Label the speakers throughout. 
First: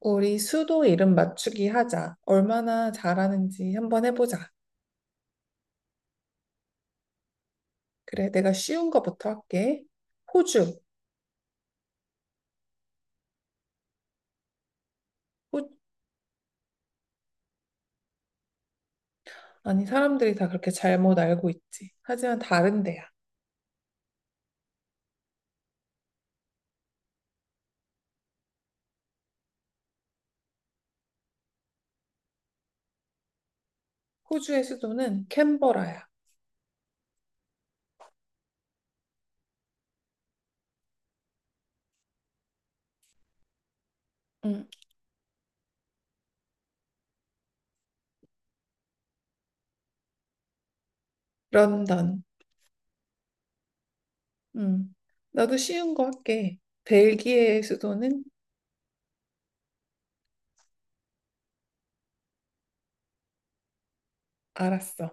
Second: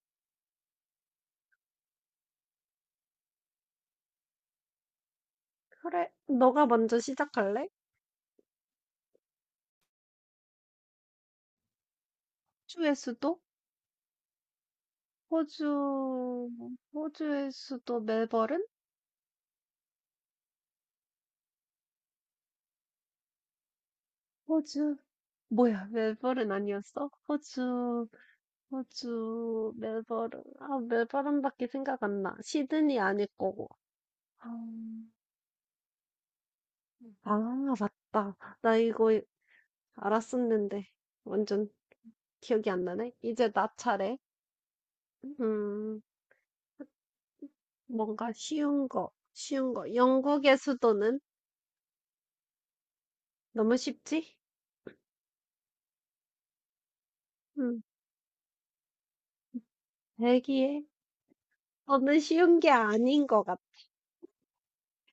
Speaker 1: 우리 수도 이름 맞추기 하자. 얼마나 잘하는지 한번 해보자.
Speaker 2: 그래, 너가 먼저 시작할래?
Speaker 1: 그래, 내가 쉬운 거부터 할게. 호주.
Speaker 2: 호주의 수도?
Speaker 1: 호...
Speaker 2: 호주, 호주의 수도 멜버른?
Speaker 1: 아니, 사람들이 다 그렇게 잘못 알고 있지. 하지만 다른 데야.
Speaker 2: 호주, 뭐야, 멜버른 아니었어? 호주, 호주, 멜버른. 아, 멜버른밖에 생각 안 나. 시드니 아닐 거고. 아,
Speaker 1: 호주의 수도는 캔버라야.
Speaker 2: 아, 맞다. 나 이거 알았었는데 완전 기억이 안 나네. 이제 나 차례.
Speaker 1: 응.
Speaker 2: 음, 뭔가 쉬운 거, 쉬운 거. 영국의 수도는
Speaker 1: 런던.
Speaker 2: 너무 쉽지?
Speaker 1: 응. 나도 쉬운 거 할게. 벨기에의
Speaker 2: 음,
Speaker 1: 수도는
Speaker 2: 대기해. 저는 쉬운 게 아닌 것 같아
Speaker 1: 알았어.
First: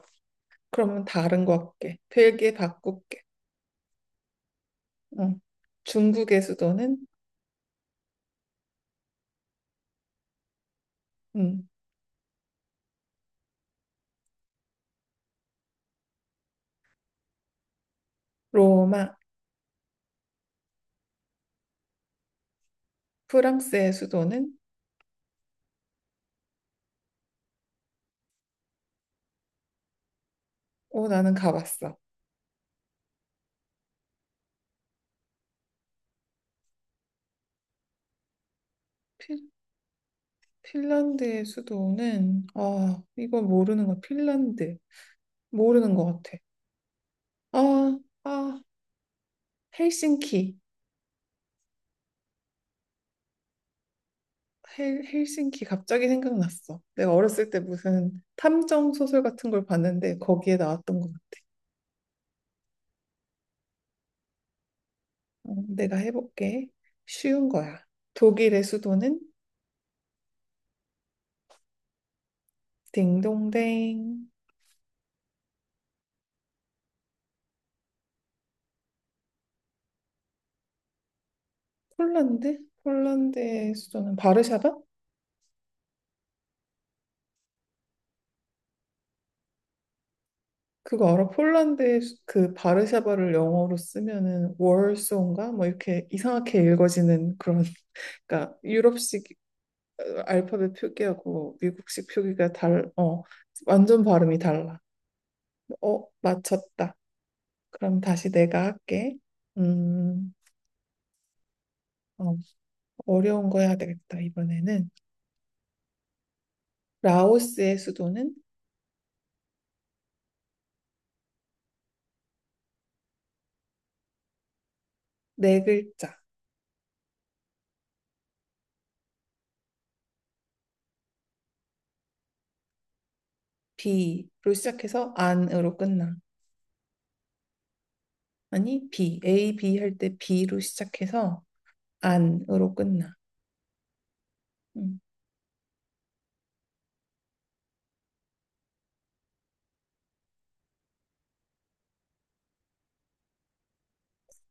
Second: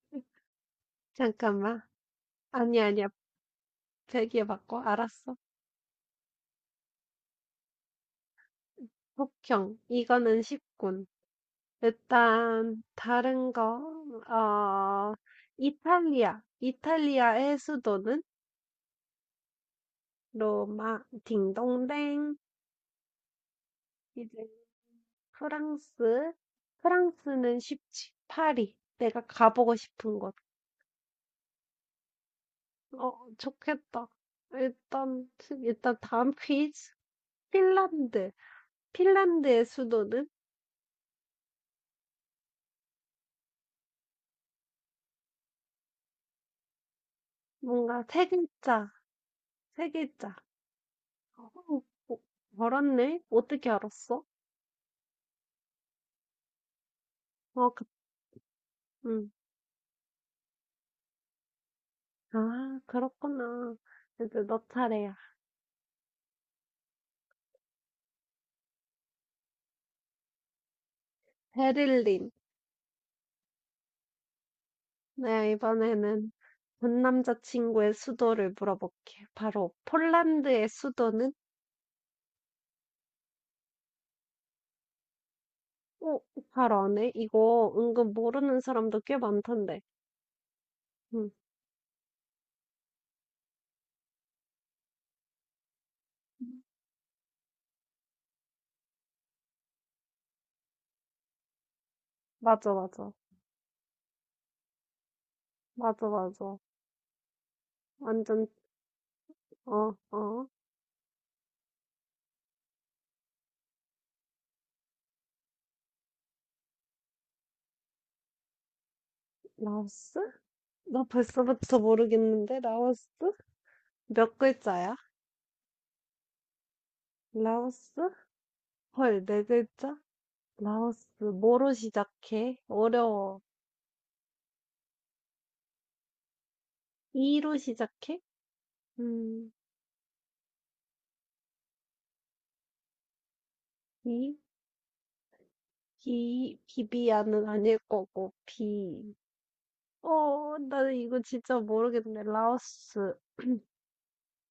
Speaker 1: 그러면 다른 거
Speaker 2: 잠깐만.
Speaker 1: 할게. 벨기에
Speaker 2: 아니, 아니야.
Speaker 1: 바꿀게.
Speaker 2: 배기에 바꿔. 알았어.
Speaker 1: 응. 중국의 수도는
Speaker 2: 폭형. 이거는 쉽군.
Speaker 1: 응.
Speaker 2: 일단, 다른 거, 어, 이탈리아. 이탈리아의 수도는
Speaker 1: 로마.
Speaker 2: 로마, 딩동댕.
Speaker 1: 프랑스의
Speaker 2: 이제
Speaker 1: 수도는
Speaker 2: 프랑스. 프랑스는 쉽지. 파리. 내가 가보고 싶은 곳.
Speaker 1: 오, 나는 가봤어.
Speaker 2: 어, 좋겠다. 일단, 일단 다음 퀴즈. 핀란드. 핀란드의 수도는?
Speaker 1: 핀란드의 수도는 이거 모르는 거 핀란드 모르는 것 같아. 아,
Speaker 2: 뭔가 세
Speaker 1: 아
Speaker 2: 글자, 세 글자.
Speaker 1: 헬싱키
Speaker 2: 어, 어, 알았네? 어떻게 알았어?
Speaker 1: 헬싱키 갑자기 생각났어. 내가 어렸을 때
Speaker 2: 어, 그,
Speaker 1: 무슨 탐정 소설
Speaker 2: 음.
Speaker 1: 같은 걸 봤는데 거기에 나왔던 것 같아.
Speaker 2: 아, 그렇구나. 이제 너 차례야.
Speaker 1: 어, 내가 해볼게. 쉬운 거야. 독일의 수도는
Speaker 2: 베를린.
Speaker 1: 딩동댕.
Speaker 2: 내가 이번에는 전 남자친구의 수도를 물어볼게. 바로 폴란드의 수도는?
Speaker 1: 폴란드 폴란드의 수도는 바르샤바?
Speaker 2: 어, 바로 아네? 이거 은근 모르는 사람도 꽤 많던데.
Speaker 1: 그거 알아?
Speaker 2: 응,
Speaker 1: 폴란드의 수- 그 바르샤바를 영어로 쓰면은 월소인가? 뭐 이렇게 이상하게 읽어지는 그런 그러니까 유럽식 어, 알파벳 표기하고 미국식 표기가
Speaker 2: 맞아,
Speaker 1: 달,
Speaker 2: 맞아.
Speaker 1: 어, 완전 발음이 달라. 어,
Speaker 2: 맞아, 맞아.
Speaker 1: 맞췄다. 그럼 다시
Speaker 2: 완전,
Speaker 1: 내가 할게.
Speaker 2: 어,
Speaker 1: 음,
Speaker 2: 어.
Speaker 1: 어, 어려운 거 해야 되겠다, 이번에는. 라오스의 수도는
Speaker 2: 라오스? 나 벌써부터 모르겠는데, 라오스? 몇 글자야?
Speaker 1: 네 글자,
Speaker 2: 라오스? 헐, 네 글자? 라오스. 뭐로 시작해? 어려워.
Speaker 1: B로 시작해서 안으로 끝나.
Speaker 2: 이로 시작해?
Speaker 1: 아니, B,
Speaker 2: 음,
Speaker 1: A, B 할 때 B로 시작해서 안으로 끝나.
Speaker 2: 이?
Speaker 1: 음,
Speaker 2: 비, 비비안은 아닐 거고, 비. 어, 나 이거 진짜 모르겠네. 라오스.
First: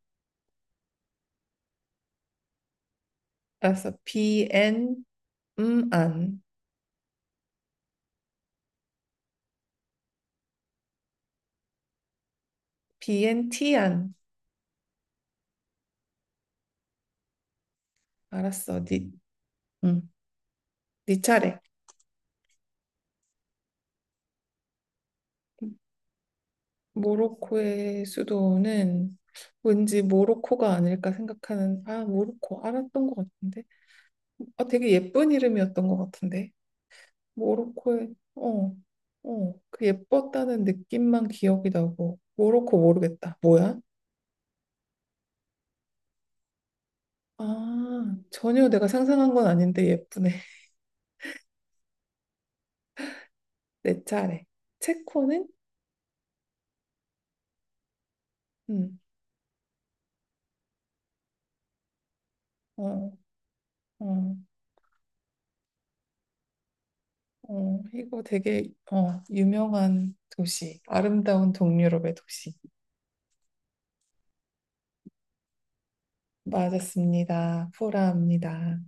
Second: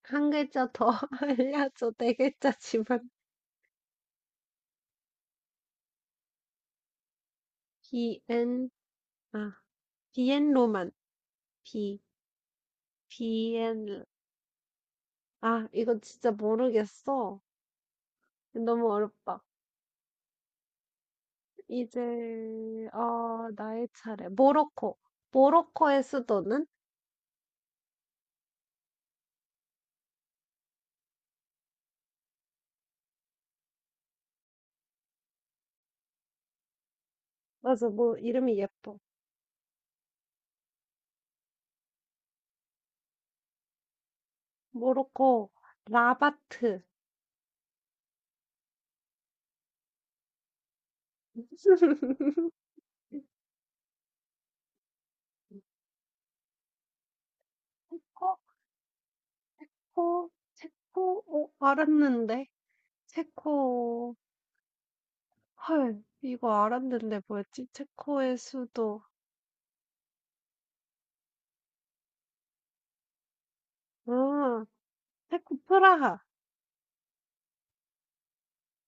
Speaker 2: 한 글자 더 알려줘. 네 글자지만.
Speaker 1: 알았어. BN, 안.
Speaker 2: 비엔, 아, 비엔로만. 비,
Speaker 1: BNT,
Speaker 2: 비엔,
Speaker 1: 안.
Speaker 2: 아, 이거 진짜 모르겠어.
Speaker 1: 알았어.
Speaker 2: 너무
Speaker 1: 니,
Speaker 2: 어렵다.
Speaker 1: 음, 니 차례.
Speaker 2: 이제 어 나의 차례. 모로코. 모로코의 수도는?
Speaker 1: 모로코의 수도는 왠지 모로코가 아닐까 생각하는, 아, 모로코. 알았던 것 같은데. 아, 되게 예쁜 이름이었던 것 같은데.
Speaker 2: 맞아,
Speaker 1: 모로코의,
Speaker 2: 뭐 이름이
Speaker 1: 어,
Speaker 2: 예뻐.
Speaker 1: 어, 그 예뻤다는 느낌만 기억이 나고. 모로코 모르겠다. 뭐야?
Speaker 2: 모로코 라바트.
Speaker 1: 아, 전혀 내가 상상한 건 아닌데 예쁘네. 내 차례. 체코는?
Speaker 2: 체코,
Speaker 1: 음,
Speaker 2: 코, 체코, 어, 알았는데.
Speaker 1: 어.
Speaker 2: 체코,
Speaker 1: 어,
Speaker 2: 헐, 이거 알았는데 뭐였지?
Speaker 1: 어, 이거
Speaker 2: 체코의
Speaker 1: 되게
Speaker 2: 수도.
Speaker 1: 어, 유명한 도시, 아름다운 동유럽의 도시.
Speaker 2: 아, 체코 프라하.
Speaker 1: 맞았습니다. 프라하입니다.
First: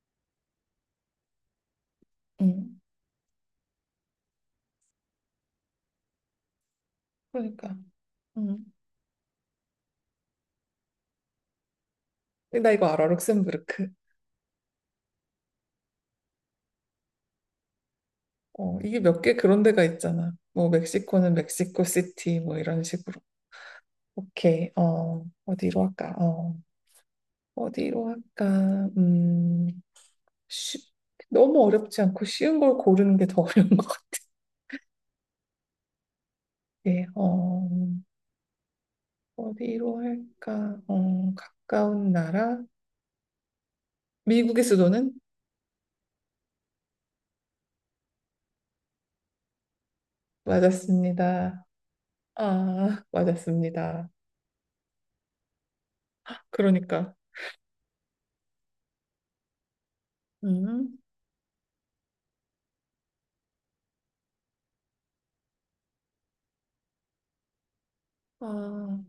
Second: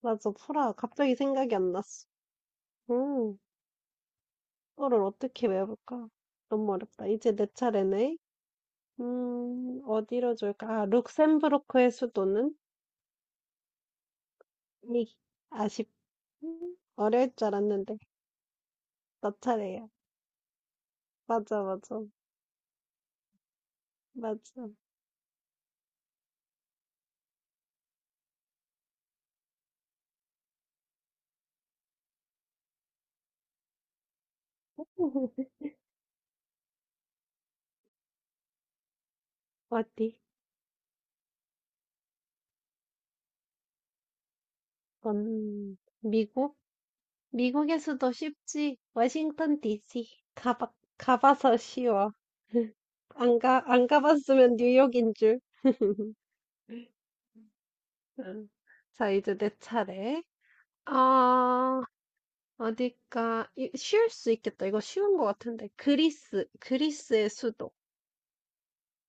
Speaker 2: 맞아, 프라하. 갑자기 생각이 안 났어.
Speaker 1: 음,
Speaker 2: 음, 이거를 어떻게 외울까? 너무 어렵다. 이제 내
Speaker 1: 그러니까.
Speaker 2: 차례네.
Speaker 1: 음.
Speaker 2: 어디로 줄까? 아, 룩셈부르크의 수도는?
Speaker 1: 근데 나 이거 알아, 룩셈부르크.
Speaker 2: 이, 아쉽, 어려울 줄 알았는데.
Speaker 1: 어, 이게 몇
Speaker 2: 너
Speaker 1: 개 그런 데가
Speaker 2: 차례야.
Speaker 1: 있잖아. 뭐 멕시코는
Speaker 2: 맞아,
Speaker 1: 멕시코
Speaker 2: 맞아,
Speaker 1: 시티 뭐 이런 식으로.
Speaker 2: 맞아.
Speaker 1: 오케이. 어, 어디로 할까? 어, 어디로 할까? 쉽, 너무 어렵지 않고 쉬운 걸 고르는 게 더 어려운 것 같아. 어, 어디로
Speaker 2: 어디?
Speaker 1: 할까? 어, 가까운 나라? 미국의 수도는?
Speaker 2: 미국? 미국의 수도 쉽지. 워싱턴 DC. 가봐, 가봐서
Speaker 1: 맞았습니다.
Speaker 2: 쉬워.
Speaker 1: 아,
Speaker 2: 안 가, 안
Speaker 1: 맞았습니다.
Speaker 2: 가봤으면 뉴욕인 줄.
Speaker 1: 그러니까,
Speaker 2: 음. 자, 이제 내 차례.
Speaker 1: 음,
Speaker 2: 아, 어딜까? 이- 쉬울 수 있겠다. 이거 쉬운 거 같은데. 그리스, 그리스의 수도.
Speaker 1: 아,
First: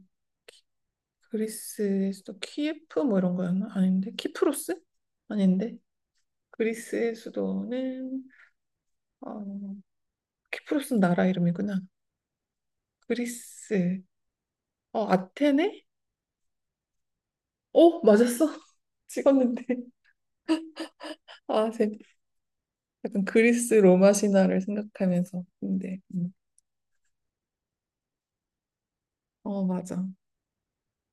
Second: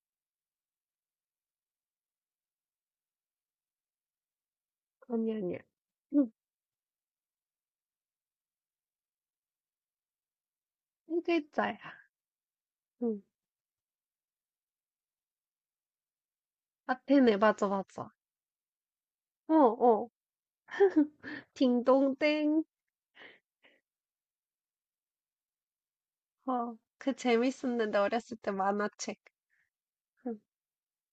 Speaker 1: 그리스의 수도 키예프 뭐 이런 거였나? 아닌데, 키프로스?
Speaker 2: 아니, 아니야.
Speaker 1: 아닌데,
Speaker 2: 응,
Speaker 1: 그리스의 수도는 어, 키프로스는
Speaker 2: 한
Speaker 1: 나라
Speaker 2: 글자야.
Speaker 1: 이름이구나.
Speaker 2: 응.
Speaker 1: 그리스, 어, 아테네?
Speaker 2: 아테네, 맞아,
Speaker 1: 어,
Speaker 2: 맞아.
Speaker 1: 맞았어.
Speaker 2: 어,
Speaker 1: 찍었는데,
Speaker 2: 어.
Speaker 1: 아, 제-
Speaker 2: 딩동댕.
Speaker 1: 약간 그리스 로마 신화를 생각하면서, 근데,
Speaker 2: 어, 그 재밌었는데, 어렸을 때 만화책.
Speaker 1: 어, 맞아.
Speaker 2: 응,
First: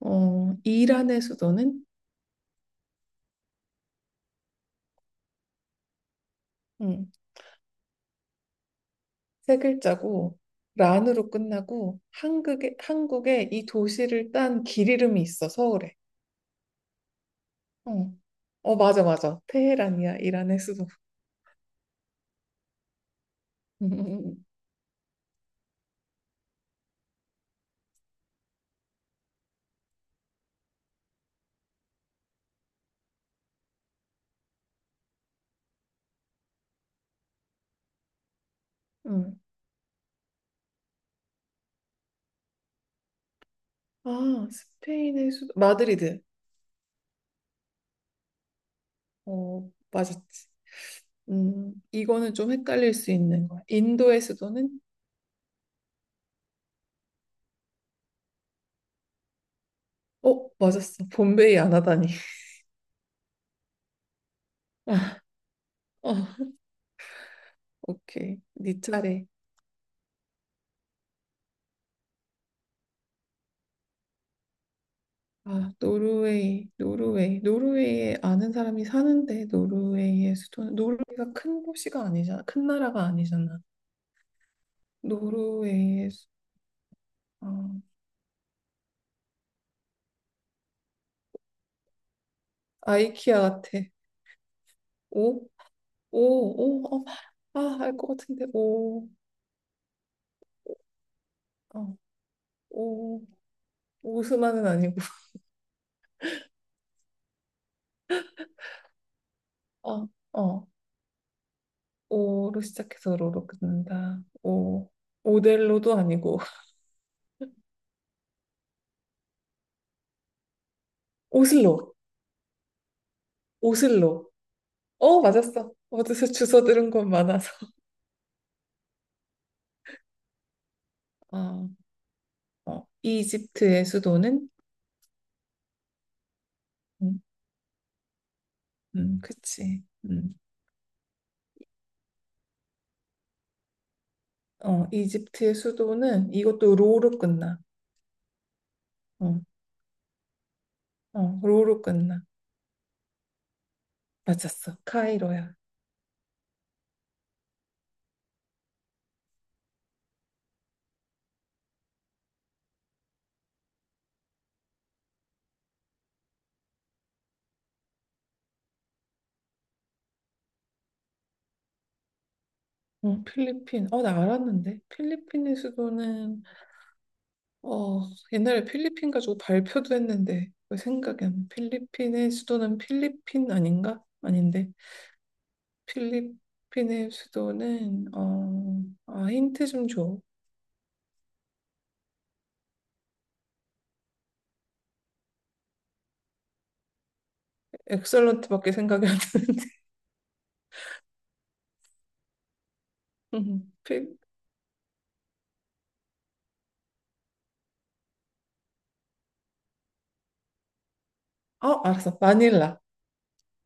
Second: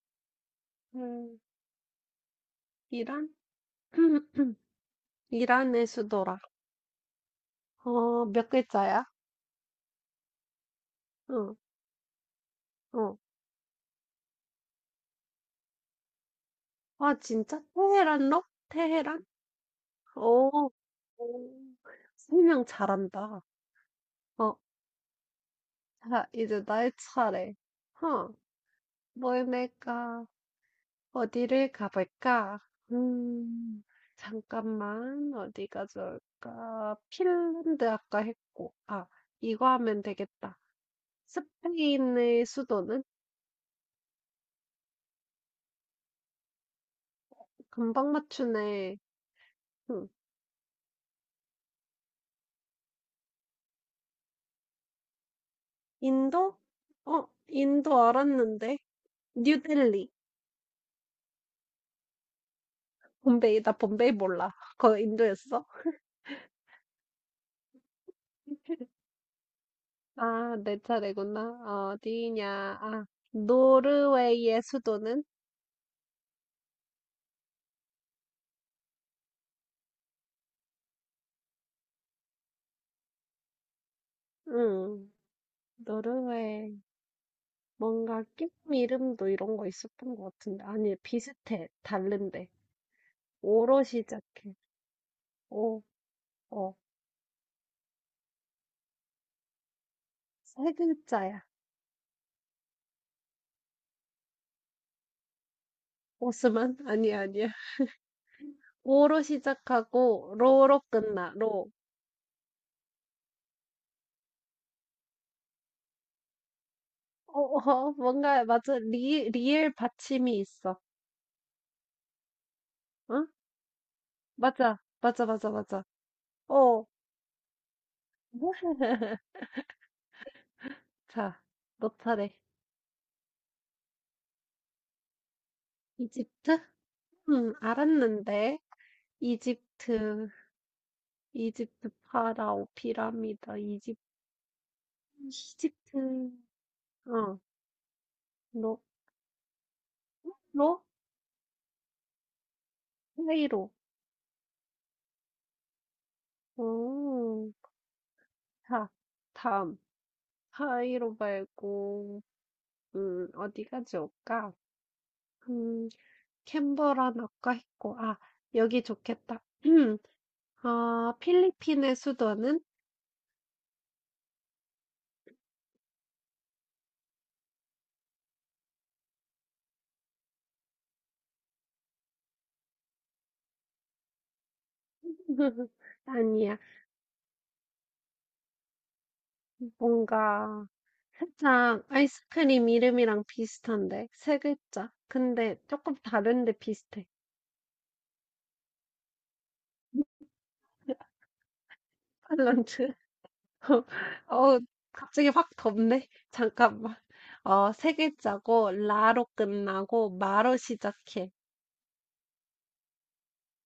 Speaker 1: 어, 이란의
Speaker 2: 응.
Speaker 1: 수도는
Speaker 2: 이란? 이란의 수도라.
Speaker 1: 음,
Speaker 2: 어, 몇 글자야?
Speaker 1: 세 글자고 란으로
Speaker 2: 응,
Speaker 1: 끝나고 한국에
Speaker 2: 어.
Speaker 1: 한국에 이 도시를 딴 길 이름이 있어 서울에.
Speaker 2: 아, 진짜?
Speaker 1: 어.
Speaker 2: 테헤란로?
Speaker 1: 어 맞아
Speaker 2: 테헤란?
Speaker 1: 맞아 테헤란이야 이란의
Speaker 2: 오,
Speaker 1: 수도.
Speaker 2: 오. 설명 잘한다. 어, 어. 아, 이제 나의 차례. 허, 뭘 낼까? 어디를 가볼까? 음, 잠깐만, 어디가 좋을까? 핀란드 아까 했고, 아,
Speaker 1: 음.
Speaker 2: 이거 하면 되겠다. 스페인의 수도는?
Speaker 1: 아 스페인의 수도 마드리드.
Speaker 2: 금방 맞추네.
Speaker 1: 어
Speaker 2: 음,
Speaker 1: 맞았지. 이거는 좀 헷갈릴 수 있는 거야. 인도의 수도는
Speaker 2: 인도? 어, 인도 알았는데. 뉴델리.
Speaker 1: 어 맞았어. bombay이 안 하다니.
Speaker 2: bombay이 나 봄베이 몰라. 그거 인도였어?
Speaker 1: 어 오케이 네 차례.
Speaker 2: 아, 내 차례구나. 어디냐. 아, 노르웨이의 수도는?
Speaker 1: 아, 노르웨이, 노르웨이. 노르웨이에 아는 사람이 사는데 노르웨이의 수도 노르웨이가 큰 도시가 아니잖아. 큰 나라가 아니잖아.
Speaker 2: 응,
Speaker 1: 노르웨이의 수-
Speaker 2: 노르웨이,
Speaker 1: 어,
Speaker 2: 뭔가 끼 이름도 이런 거 있었던 것 같은데. 아니, 비슷해. 다른데.
Speaker 1: 아이키아 같아.
Speaker 2: 오로 시작해.
Speaker 1: 오,
Speaker 2: 오, 어,
Speaker 1: 오, 오. 어, 아, 알 것 같은데. 오.
Speaker 2: 세 글자야.
Speaker 1: 어. 오. 오스만은 아니고.
Speaker 2: 오스만? 아니야, 아니야. 오로
Speaker 1: 어.
Speaker 2: 시작하고,
Speaker 1: 어.
Speaker 2: 로로 끝나, 로.
Speaker 1: 오로 시작해서 로로 끝난다. 오. 오델로도 아니고.
Speaker 2: 어, 어, 뭔가, 맞아. 리, 리을 받침이 있어.
Speaker 1: 오슬로.
Speaker 2: 응?
Speaker 1: 오슬로.
Speaker 2: 맞아.
Speaker 1: 어,
Speaker 2: 맞아, 맞아,
Speaker 1: 맞았어.
Speaker 2: 맞아.
Speaker 1: 어디서 주워
Speaker 2: 어,
Speaker 1: 들은 건 많아서.
Speaker 2: 뭐? 자,
Speaker 1: 아,
Speaker 2: 너 차례.
Speaker 1: 어, 이집트의 수도는
Speaker 2: 이집트?
Speaker 1: 음,
Speaker 2: 알았는데.
Speaker 1: 그치.
Speaker 2: 이집트.
Speaker 1: 음.
Speaker 2: 이집트 파라오 피라미드 이집트
Speaker 1: 어, 이집트의
Speaker 2: 이집트.
Speaker 1: 수도는 이것도 로로
Speaker 2: 어로
Speaker 1: 끝나.
Speaker 2: 로?
Speaker 1: 어,
Speaker 2: 로?
Speaker 1: 어, 로로 끝나.
Speaker 2: 카이로
Speaker 1: 맞았어. 카이로야.
Speaker 2: 오 자 다음 카이로 말고 어디가 좋을까 음 캔버라나 아까 고아 여기 좋겠다 아 필리핀의 수도는
Speaker 1: 어, 필리핀. 어, 나 알았는데. 필리핀의 수도는 어, 옛날에 필리핀 가지고 발표도 했는데 왜 생각이 안 나. 필리핀의 수도는 필리핀 아닌가? 아닌데.
Speaker 2: 아니야
Speaker 1: 필리핀의 수도는 어, 아, 힌트 좀 줘.
Speaker 2: 뭔가 살짝 아이스크림 이름이랑 비슷한데 세 글자 근데 조금 다른데 비슷해
Speaker 1: 엑설런트밖에 생각이 안 나는데.
Speaker 2: 팔런트
Speaker 1: 필-
Speaker 2: 어, 갑자기 확 덥네. 잠깐만. 어, 세 글자고, 라로 끝나고, 마로 시작해.
Speaker 1: 어, 알았어. 마닐라.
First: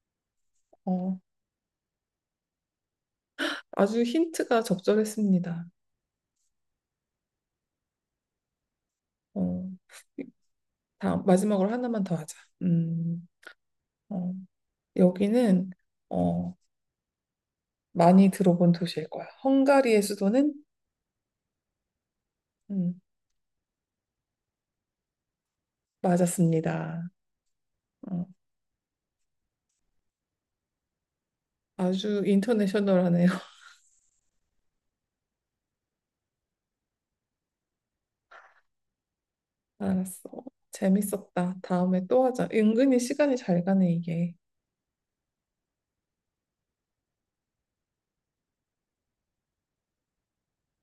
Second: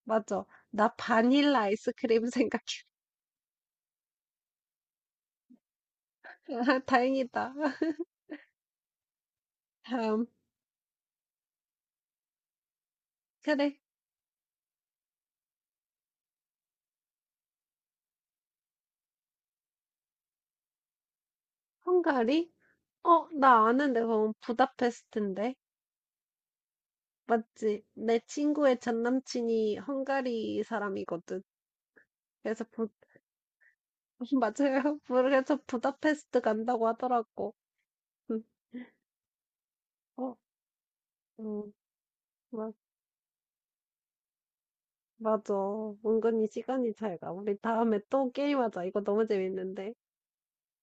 Speaker 2: 맞아. 나
Speaker 1: 어,
Speaker 2: 바닐라 아이스크림 생각해.
Speaker 1: 아주 힌트가 적절했습니다.
Speaker 2: 다행이다.
Speaker 1: 어,
Speaker 2: 다음.
Speaker 1: 다음, 마지막으로 하나만 더 하자. 음,
Speaker 2: 그래.
Speaker 1: 어, 여기는, 어, 많이 들어본 도시일 거야. 헝가리의 수도는?
Speaker 2: 헝가리?
Speaker 1: 음,
Speaker 2: 어, 나 아는데, 그건 부다페스트인데.
Speaker 1: 맞았습니다.
Speaker 2: 맞지? 내
Speaker 1: 어,
Speaker 2: 친구의 전 남친이 헝가리 사람이거든.
Speaker 1: 아주
Speaker 2: 그래서 부,
Speaker 1: 인터내셔널하네요.
Speaker 2: 맞아요. 그래서 부다페스트 간다고 하더라고. 응.
Speaker 1: 알았어.
Speaker 2: 어,
Speaker 1: 재밌었다.
Speaker 2: 응.
Speaker 1: 다음에 또 하자. 은근히 시간이 잘 가네, 이게.
Speaker 2: 맞아. 은근히 시간이 잘 가. 우리 다음에 또 게임하자. 이거 너무 재밌는데.